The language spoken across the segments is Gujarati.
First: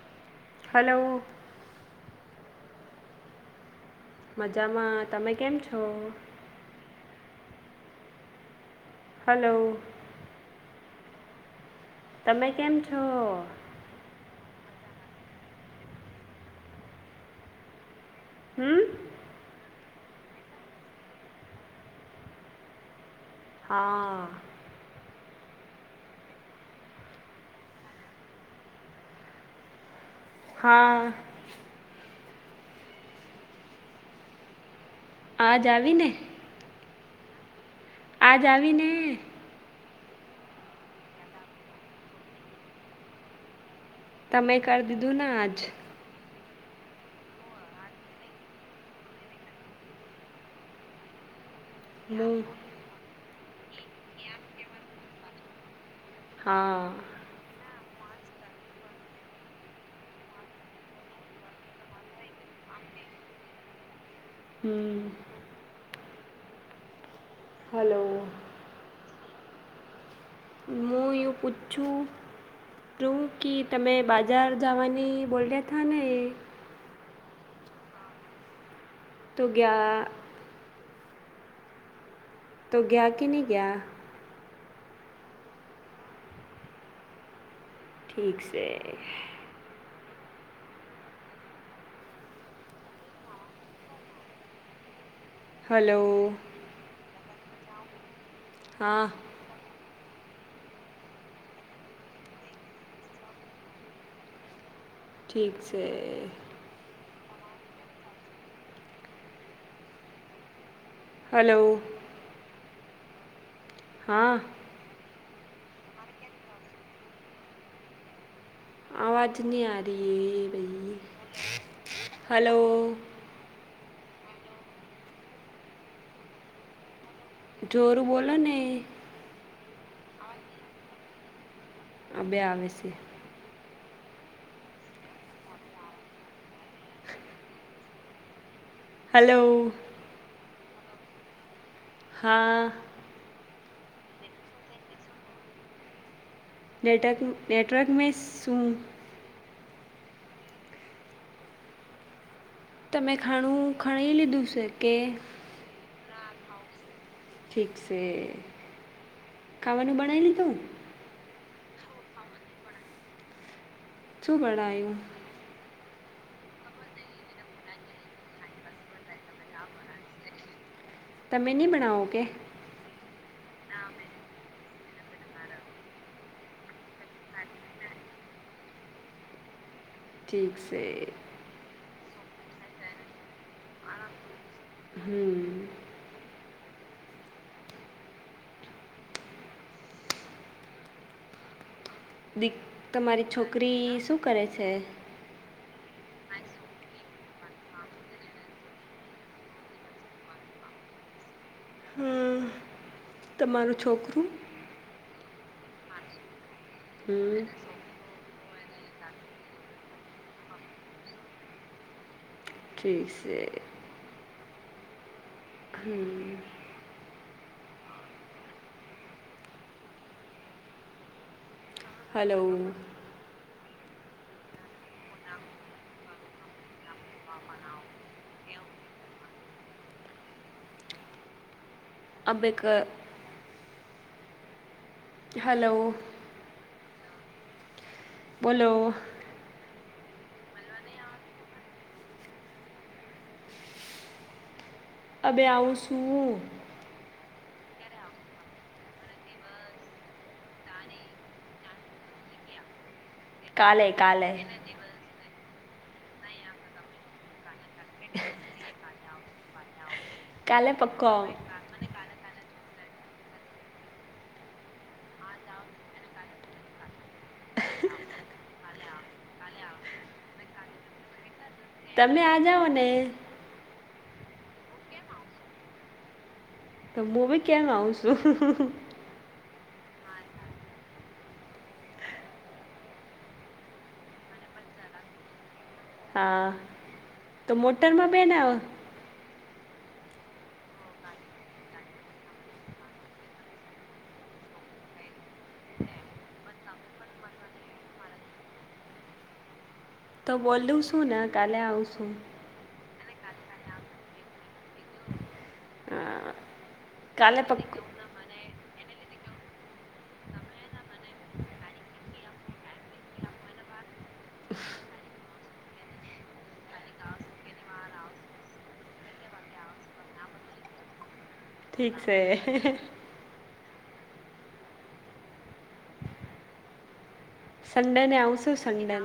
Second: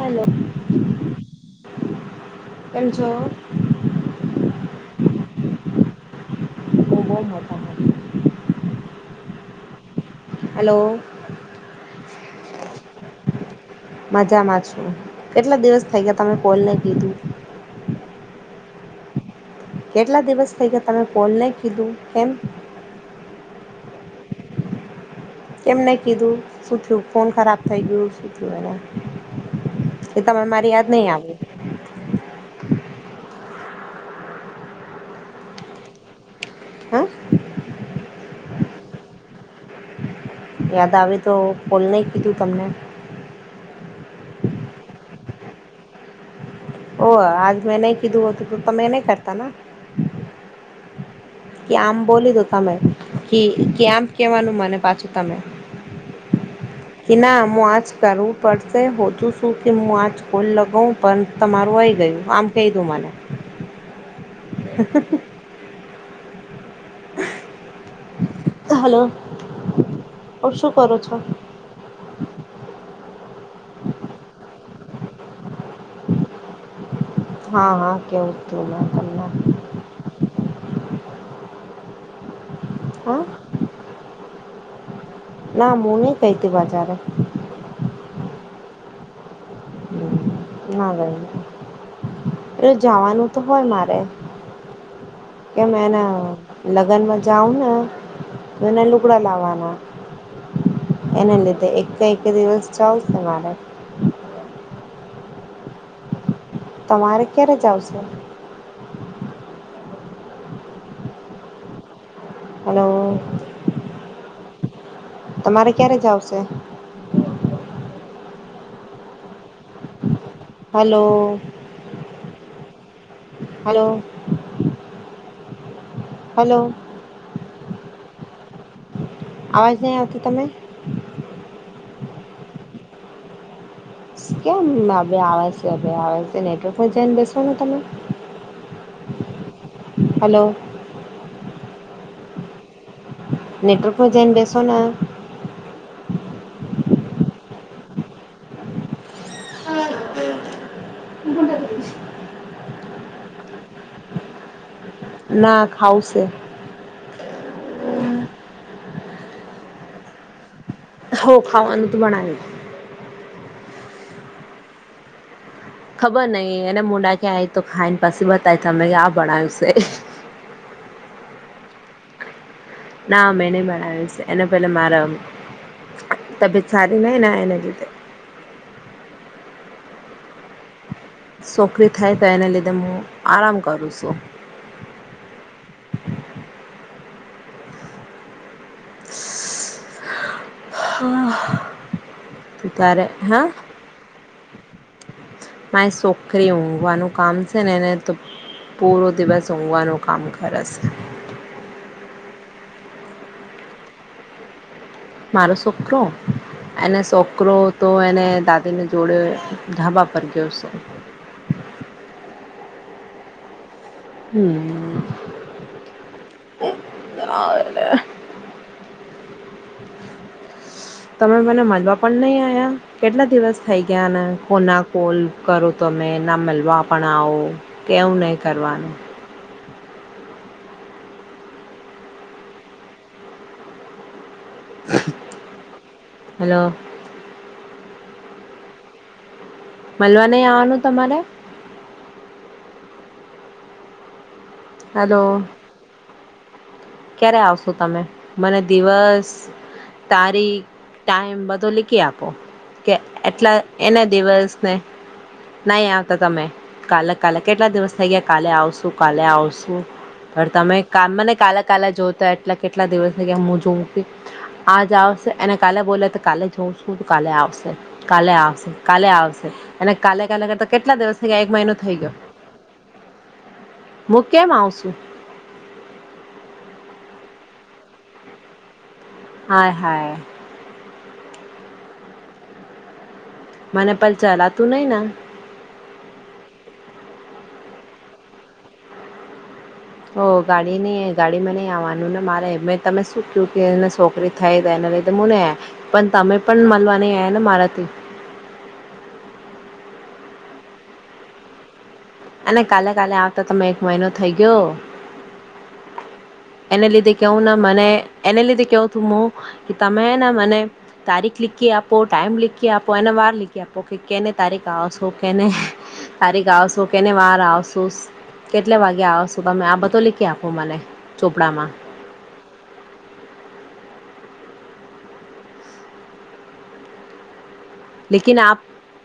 Hello hello. કેમ છો? મજામાં તમે કેમ છો? બ મજા મ. હલો. હલો. તમે કેમ છો? મજામાં કેટલા દિવસ થઈ ગયા તમે કોલને કીધું. હમ. કેટલા દિવસ થઈ કે તમે કોલ નહી કીધું કેમ? હા. કેમ ન કીધું શું થયું ફોન ખરાબ થઈ ગયું શું થયું એને? એ તરે મારી યાદ હા નહી આવી? આજ આવી ને. હે. આજ આવી ને. યાદ આવે તો કોલ નહીં કીધું તમને? તમે કરી દીધું ને આજ. ઓ આજ મેં નહી કીધું હોતું તો તો મે નહી કરતા ના. કે આમ બોલી હું દો તમે, કે કે આમ કેવાનું મને પાછું તમે. હા કે ના મું આજ કરવું પડશે હોજું શું કે હું આજ ખોલ લગાવઉં પણ તમારું આવી ગયું આમ કહી દું મને. [inaudible] હમ. હલો. [inaudible] કરો મુું છો? યૂ પુછું. તું ક તમે બાજાર જવાની બોલ્યા થા ને. હા હા કેવું હતું. તો ગયા તો ગયા હા કે નહી ગયા? ના મુન કૈતીબાજારે. ઠીક છે. ના ભાઈ, એ જવાનું તો હોય મારે. કે હલો મેને લગ્નમાં જાઉ ને. ન નલુંક હા લવાના. એના લીધે એક એક દિવસ ચાલશે મારે. ઠીક છે. તમારે ક્યારે જશે. હલો. હલો. હા. તમારે ક્યારે જાવશે? આવાજ અવાજની આતી એ ભાઈ, હલો હેલો. Hello hello. જોરું બોલો ને. અવાજ નહી આવતો તમે? આ બે આવે છે. કેમ અ આવવા છે આવ નેટવર્કમાં જઈને બેસવાનું તમે. હલો. હલો હા. નેટર્કમાં જાન બસોના. નેટવર્ક નેટવર્ક મે શું? હા [unintelligible] તમે ખાણું ખણી લીધું છે કે ના ખાવુશે ઠીક છે ખાવાનું બનાય લીધું હો ખાવાનું તું બનાની શું બનાયું ખબર નહી એને મોડા ક્યાય તો ખાઈને પાછી બતાય તમે કે આ બણાવ્યું છે તમે ની બનાઓ કે ના મેને બનાવ્યું છે એને પહેલા માર તબિયત સારી નહી ને એના લીધે ઠીક છે છોકરી થાય તો એને લીધે હું આરામ કરું છું હમ હા ત્યારે તમારી છોકરી શું કરે છે? મા એ છોકરી ઊંઘવાનું કામ છે ને એને તો- - પૂરો દિવસ ઊંઘવાનું કામ કરેશે. હમ તમારું છોકરું? મારો છોકરો એને હમ છોકરો તો એને દાદા- - તેને જોડે ઢાબા પર ગયો છે. ઠીક છે. હમ. હમ. એ- - તમે મને મળવા પણ નહી હલો આયા કેટલા દિવસ થયી ગયા- - ક્યાંન કોના કોલ કરો તો તમે ના મળવા પણ આવું એવું નહીં કરવાનું. [inaudible] [unintelligible] હલો- - હલો બોલો? મળલવા નહી આવવાનું તમારે? હલો અ બે આવું શું. ક્યારે આવશો તમે મને દિવસ- - તારીખ ટાઈમ બધો લીખી આપો? કે એટલા કાલે એના કાલે દિવસને- - નહી આવતા તમે કાલે કાલે કેટલા દિવસ થઈ ગયા કાલે આવશુ કાલે આવશું- - પણ કાલે તમે ક પક્કો મને કાલે- - કાલે જો તો એટલા કેટલા દિવસ કે હું જોઉં આજ આવશે અને કાલે બોલે તો કાલે જઉં- - કાલે આવશે કાલે આવશે કાલે આવશે અને કાલે કાલે કરતા કેટલા દિવસે થઇ ગયા- - તમે આ જાઓ ને? હું કેમ આવ છું? તો મુ ભી કેમ આવઉં છું? હાય હાય. મને પણ ચલાતું નહી ન. હા તો મોટરમાં બેન આવો. ઓ ગાડી નઈ ગાડીમાં નઈ આવવાનું ને મારે મે તમે શું કું કે એને છોકરી થઈ ગઈ? ને પણ તમે પણ મળવાની આયાને મારાથી. તો બોલું શું ને કાલે આવશું. અને કાલે કાલે આવતા તમે એક મહિનો થઈ ગયો. હા એને લીધે કાલે કેવું ના પક્કું મને એને લીધે કેવું તુંમ કે તમેને મને તારીખ લીખી આપો ટાઈમ લીખકી આપો એને વાર લખી આપો કે કેને તારીખ આવશો કેને તારીખ આવશો કેને વાર આવશો. કેટલે વાગે આવ છો તમે આ બધો લીખી આપો મને? ચોપડામાં ઠીક છે. સંડે ને લેકિન આવશું આપ સંડને.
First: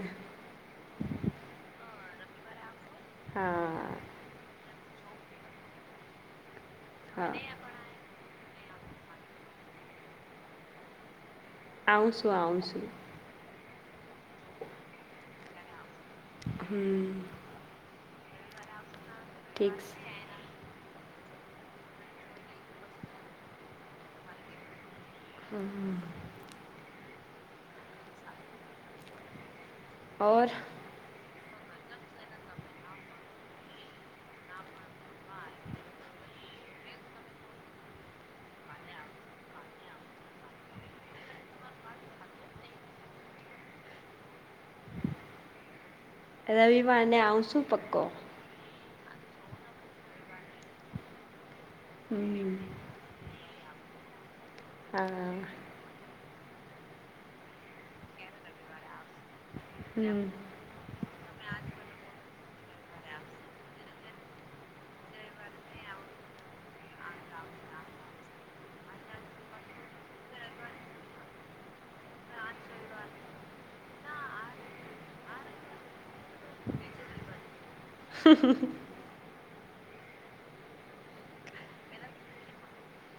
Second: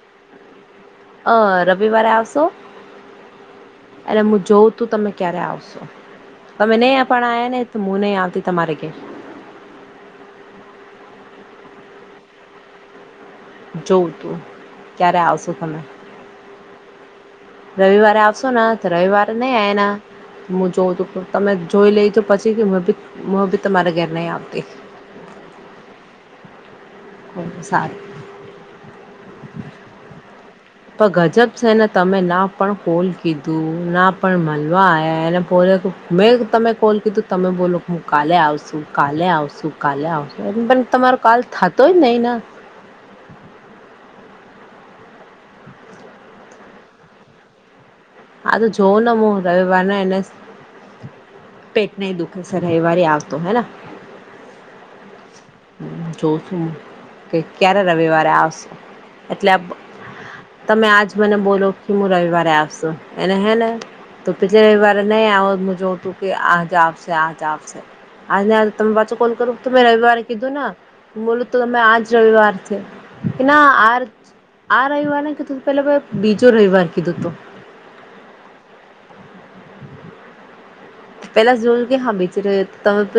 અ રવિવારે આવશો? હા એલે હું જોઉં તું તમે ક્યારે આવશો? તમે નહી પણ હા આ્યા ને તો મુ નહી આવતી તમારે ઘરે. [inaudible] આવઉ છું આવ છું. જોવું તું ક્યારે આવશો તમે? હમ. રવિવારે આવશો તો રવિવારે નહી ઠીક આવેના- છે. - જો તમે જોઈ લઈ તો પછી કે હું બી તમારે ઘર નહી આવતી. હમ હ કો સારું ઓર તો ગજબ છે ને તમે ના પણ કોલ કીધું ના પણ મળવા આવયા એને પોતે મેં તમે કોલ કીધું તમે બોલો કે હું કાલે આવશું કાલે આવશું કાલે આવશું પરો કાલ થતો જ નહી ના રવિવાર ને આવશું પક્કો હા તો જોઉં ને હું રવિવારને એને પેટ નહ દુખે હમ સર રવિવારે આવતો હે હા જો શું કે ક્યારે રવિવારે આવશે એટલે હમ તમે આજ મને બોલો કે હું રવિવારે આવશું એને હે ને તો પિછ વા નહી આ મુજ તું કે આજ આવશે આજ આવશે આજ ને આજ ત કો કર તો મેરા રવિવારે કીધું ને બોલું તો તમે આજ રવિવારથી એ ના આ આ રવિવાર કીધું પે બીજો રવિવાર કીધું તો હ પેલા જોયું કે હા બચ તમે પ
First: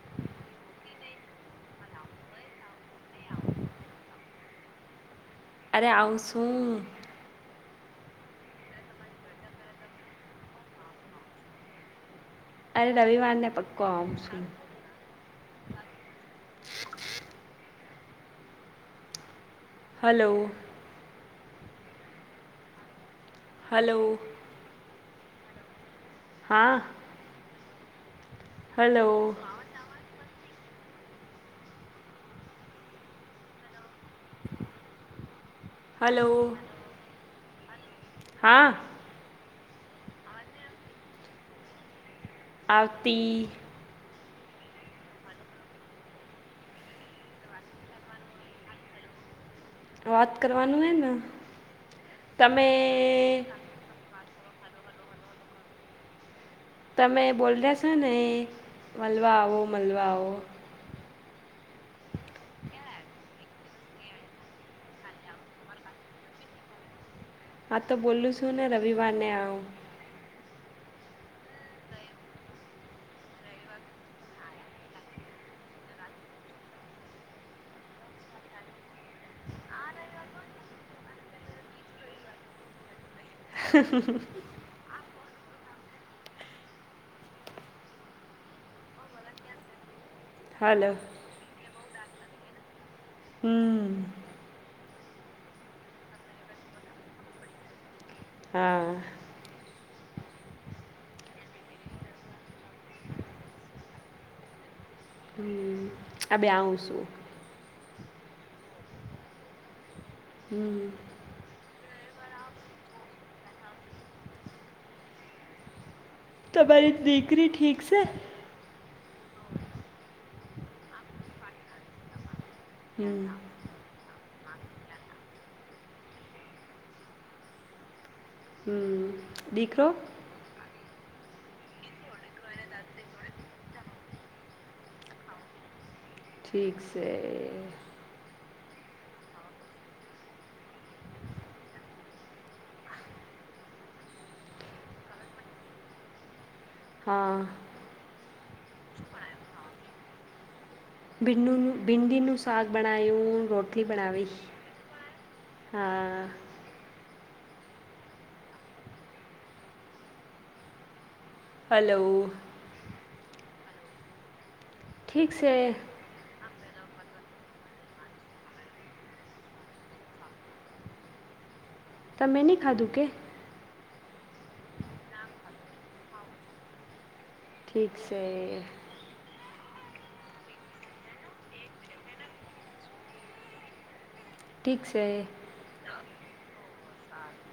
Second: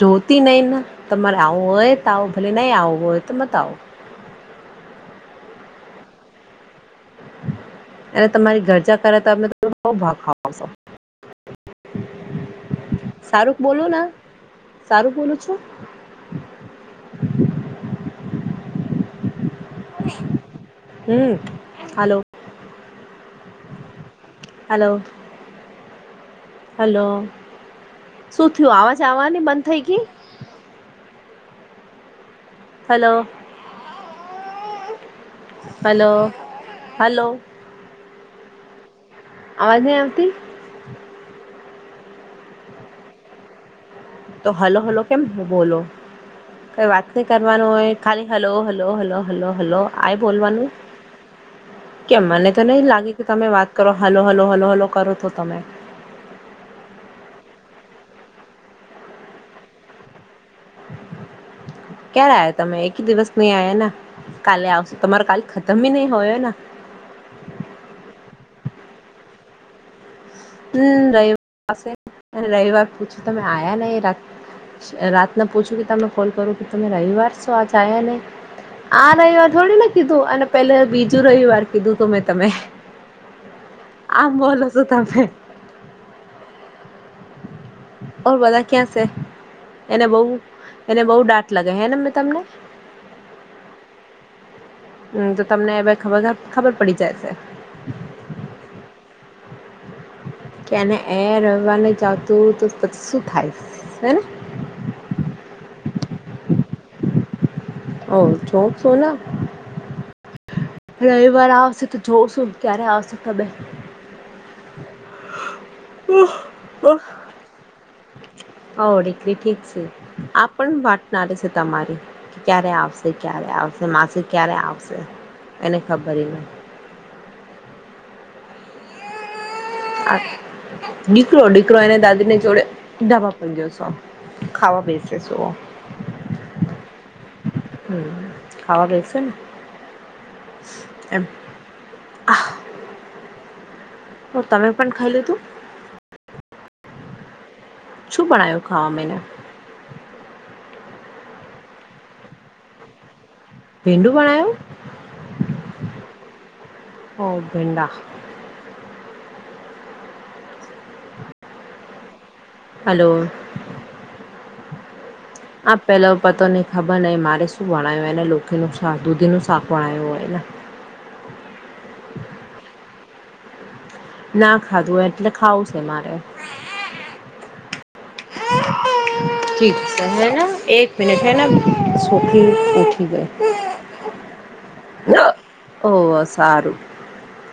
જોતી નઈને તમારે આવું હોય તો ભલે નહી આવો હોય તો બતાવો અરે આવઉંસું અને તમારી ઘરજા કરે તો અમે બ ભાગ ખો અરે રવિવારને શાહરૂુખ પક્કો બોલું ના આવશું શાહરૂુખ બોલું છુ હલો હમ હલો હલો હાલો હા હલો શું થયું આવાજ હલો આવવાની બંધ થઈ ગઈ હલો હલો હલો હા અવાજ નહી આવતી આરતી તો હલો હલો કેમ બોલો કઈ વાત નહી કરવાનું હોય ખાલી hello hello hello hello hello આય વાત બોલવાનું કરવાનું હે ને કેમ મને તો નઈ લાગે કે તમે વાત કરો હાલો હાલો હલો હલો કરો તો તમે તમે બોલ રહ્યા છો ને મળલવા આવો મળલવા આવો ક્યારે આવ તમે એકી દિવસ નહી આયા ને. કાલે આવશ તમારો કાલ ખતમ બી નહી હોયોને. હા તો બોલું છું ને રવિવારને આવ. હમ રવિવાર પાસે રવિવાર પૂછ્યું તમે આયા નને રા. રાતને પૂછું કે તમે કોલ કરો કે તમે રવિવાર છો આજયા નહી. આ રવિવાર થોડીને કીધું અને પેલે બીજું રવિવાર કીધું તું મેં તમે. આમ બોલો છો તમે. ઓર બધા ક્યાં છે, એને બહ હલો એને બહુ ડાટ લાગે હેને. તમને. હમ. હમ તો તમને હવે ખ ખબર પડી જાય છે. હા. કેને એ રવા ન જતું તો પછી શું થાય હેને. હમ આ બે આવું છું. ઓ છોક સોના, હમ રવિવાર આવસે. જોવ છું ક્યારે આવશે તમે. તમારી દીકરી ઠીક છે. હો દીકલી ઠીક છે આ પણ વાટનારી છે તમારે. ક્યારે આવશે હમ ક્યારે આવશે માસિ. ક્યારે આવશે, એને ખબર ન. હમ દીકરો. દીકરો દીકરો એને દાદી ને જોડે ડાબા પણ જશો. ખાવા બેસે સો. ઠીક છે. હમ ખાવા દ છે ને. એમ. હ તમે પણ ખાઈ લી તું. હા. શું બાનાયું ખાવા મને. ભીંડીનું ભિડીનું સાગ બનાયું. રોટલી ભીંડું બનાવી, બનાવ્યું હા. ઓ ભીંડા. હલો. હલો. ઠીક છે આપ પેલા પતો ન. ખબર નને મારે શું વણાયું એને લોનું દૂધીનું શાક વણાયું એને. [inaudible] તમેં નહી ખાધું કે? ના ખાધું એટલે ખાવું છે મારે. ઠીક છે. હૈ એક મિનટ હૈ ના સખી ઉઠી ગઈ. ઠીક છે ઓ સારું.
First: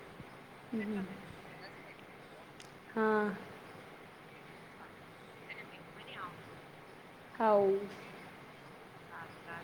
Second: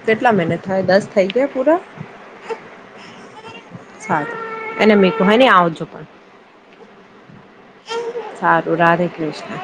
કેટલા મહિને થાય દસ થઇ ગયા પૂરા. હા. સારું એને મે ક નઈ આવજો પણ. આવું. સારું રાધે કૃષ્ણ.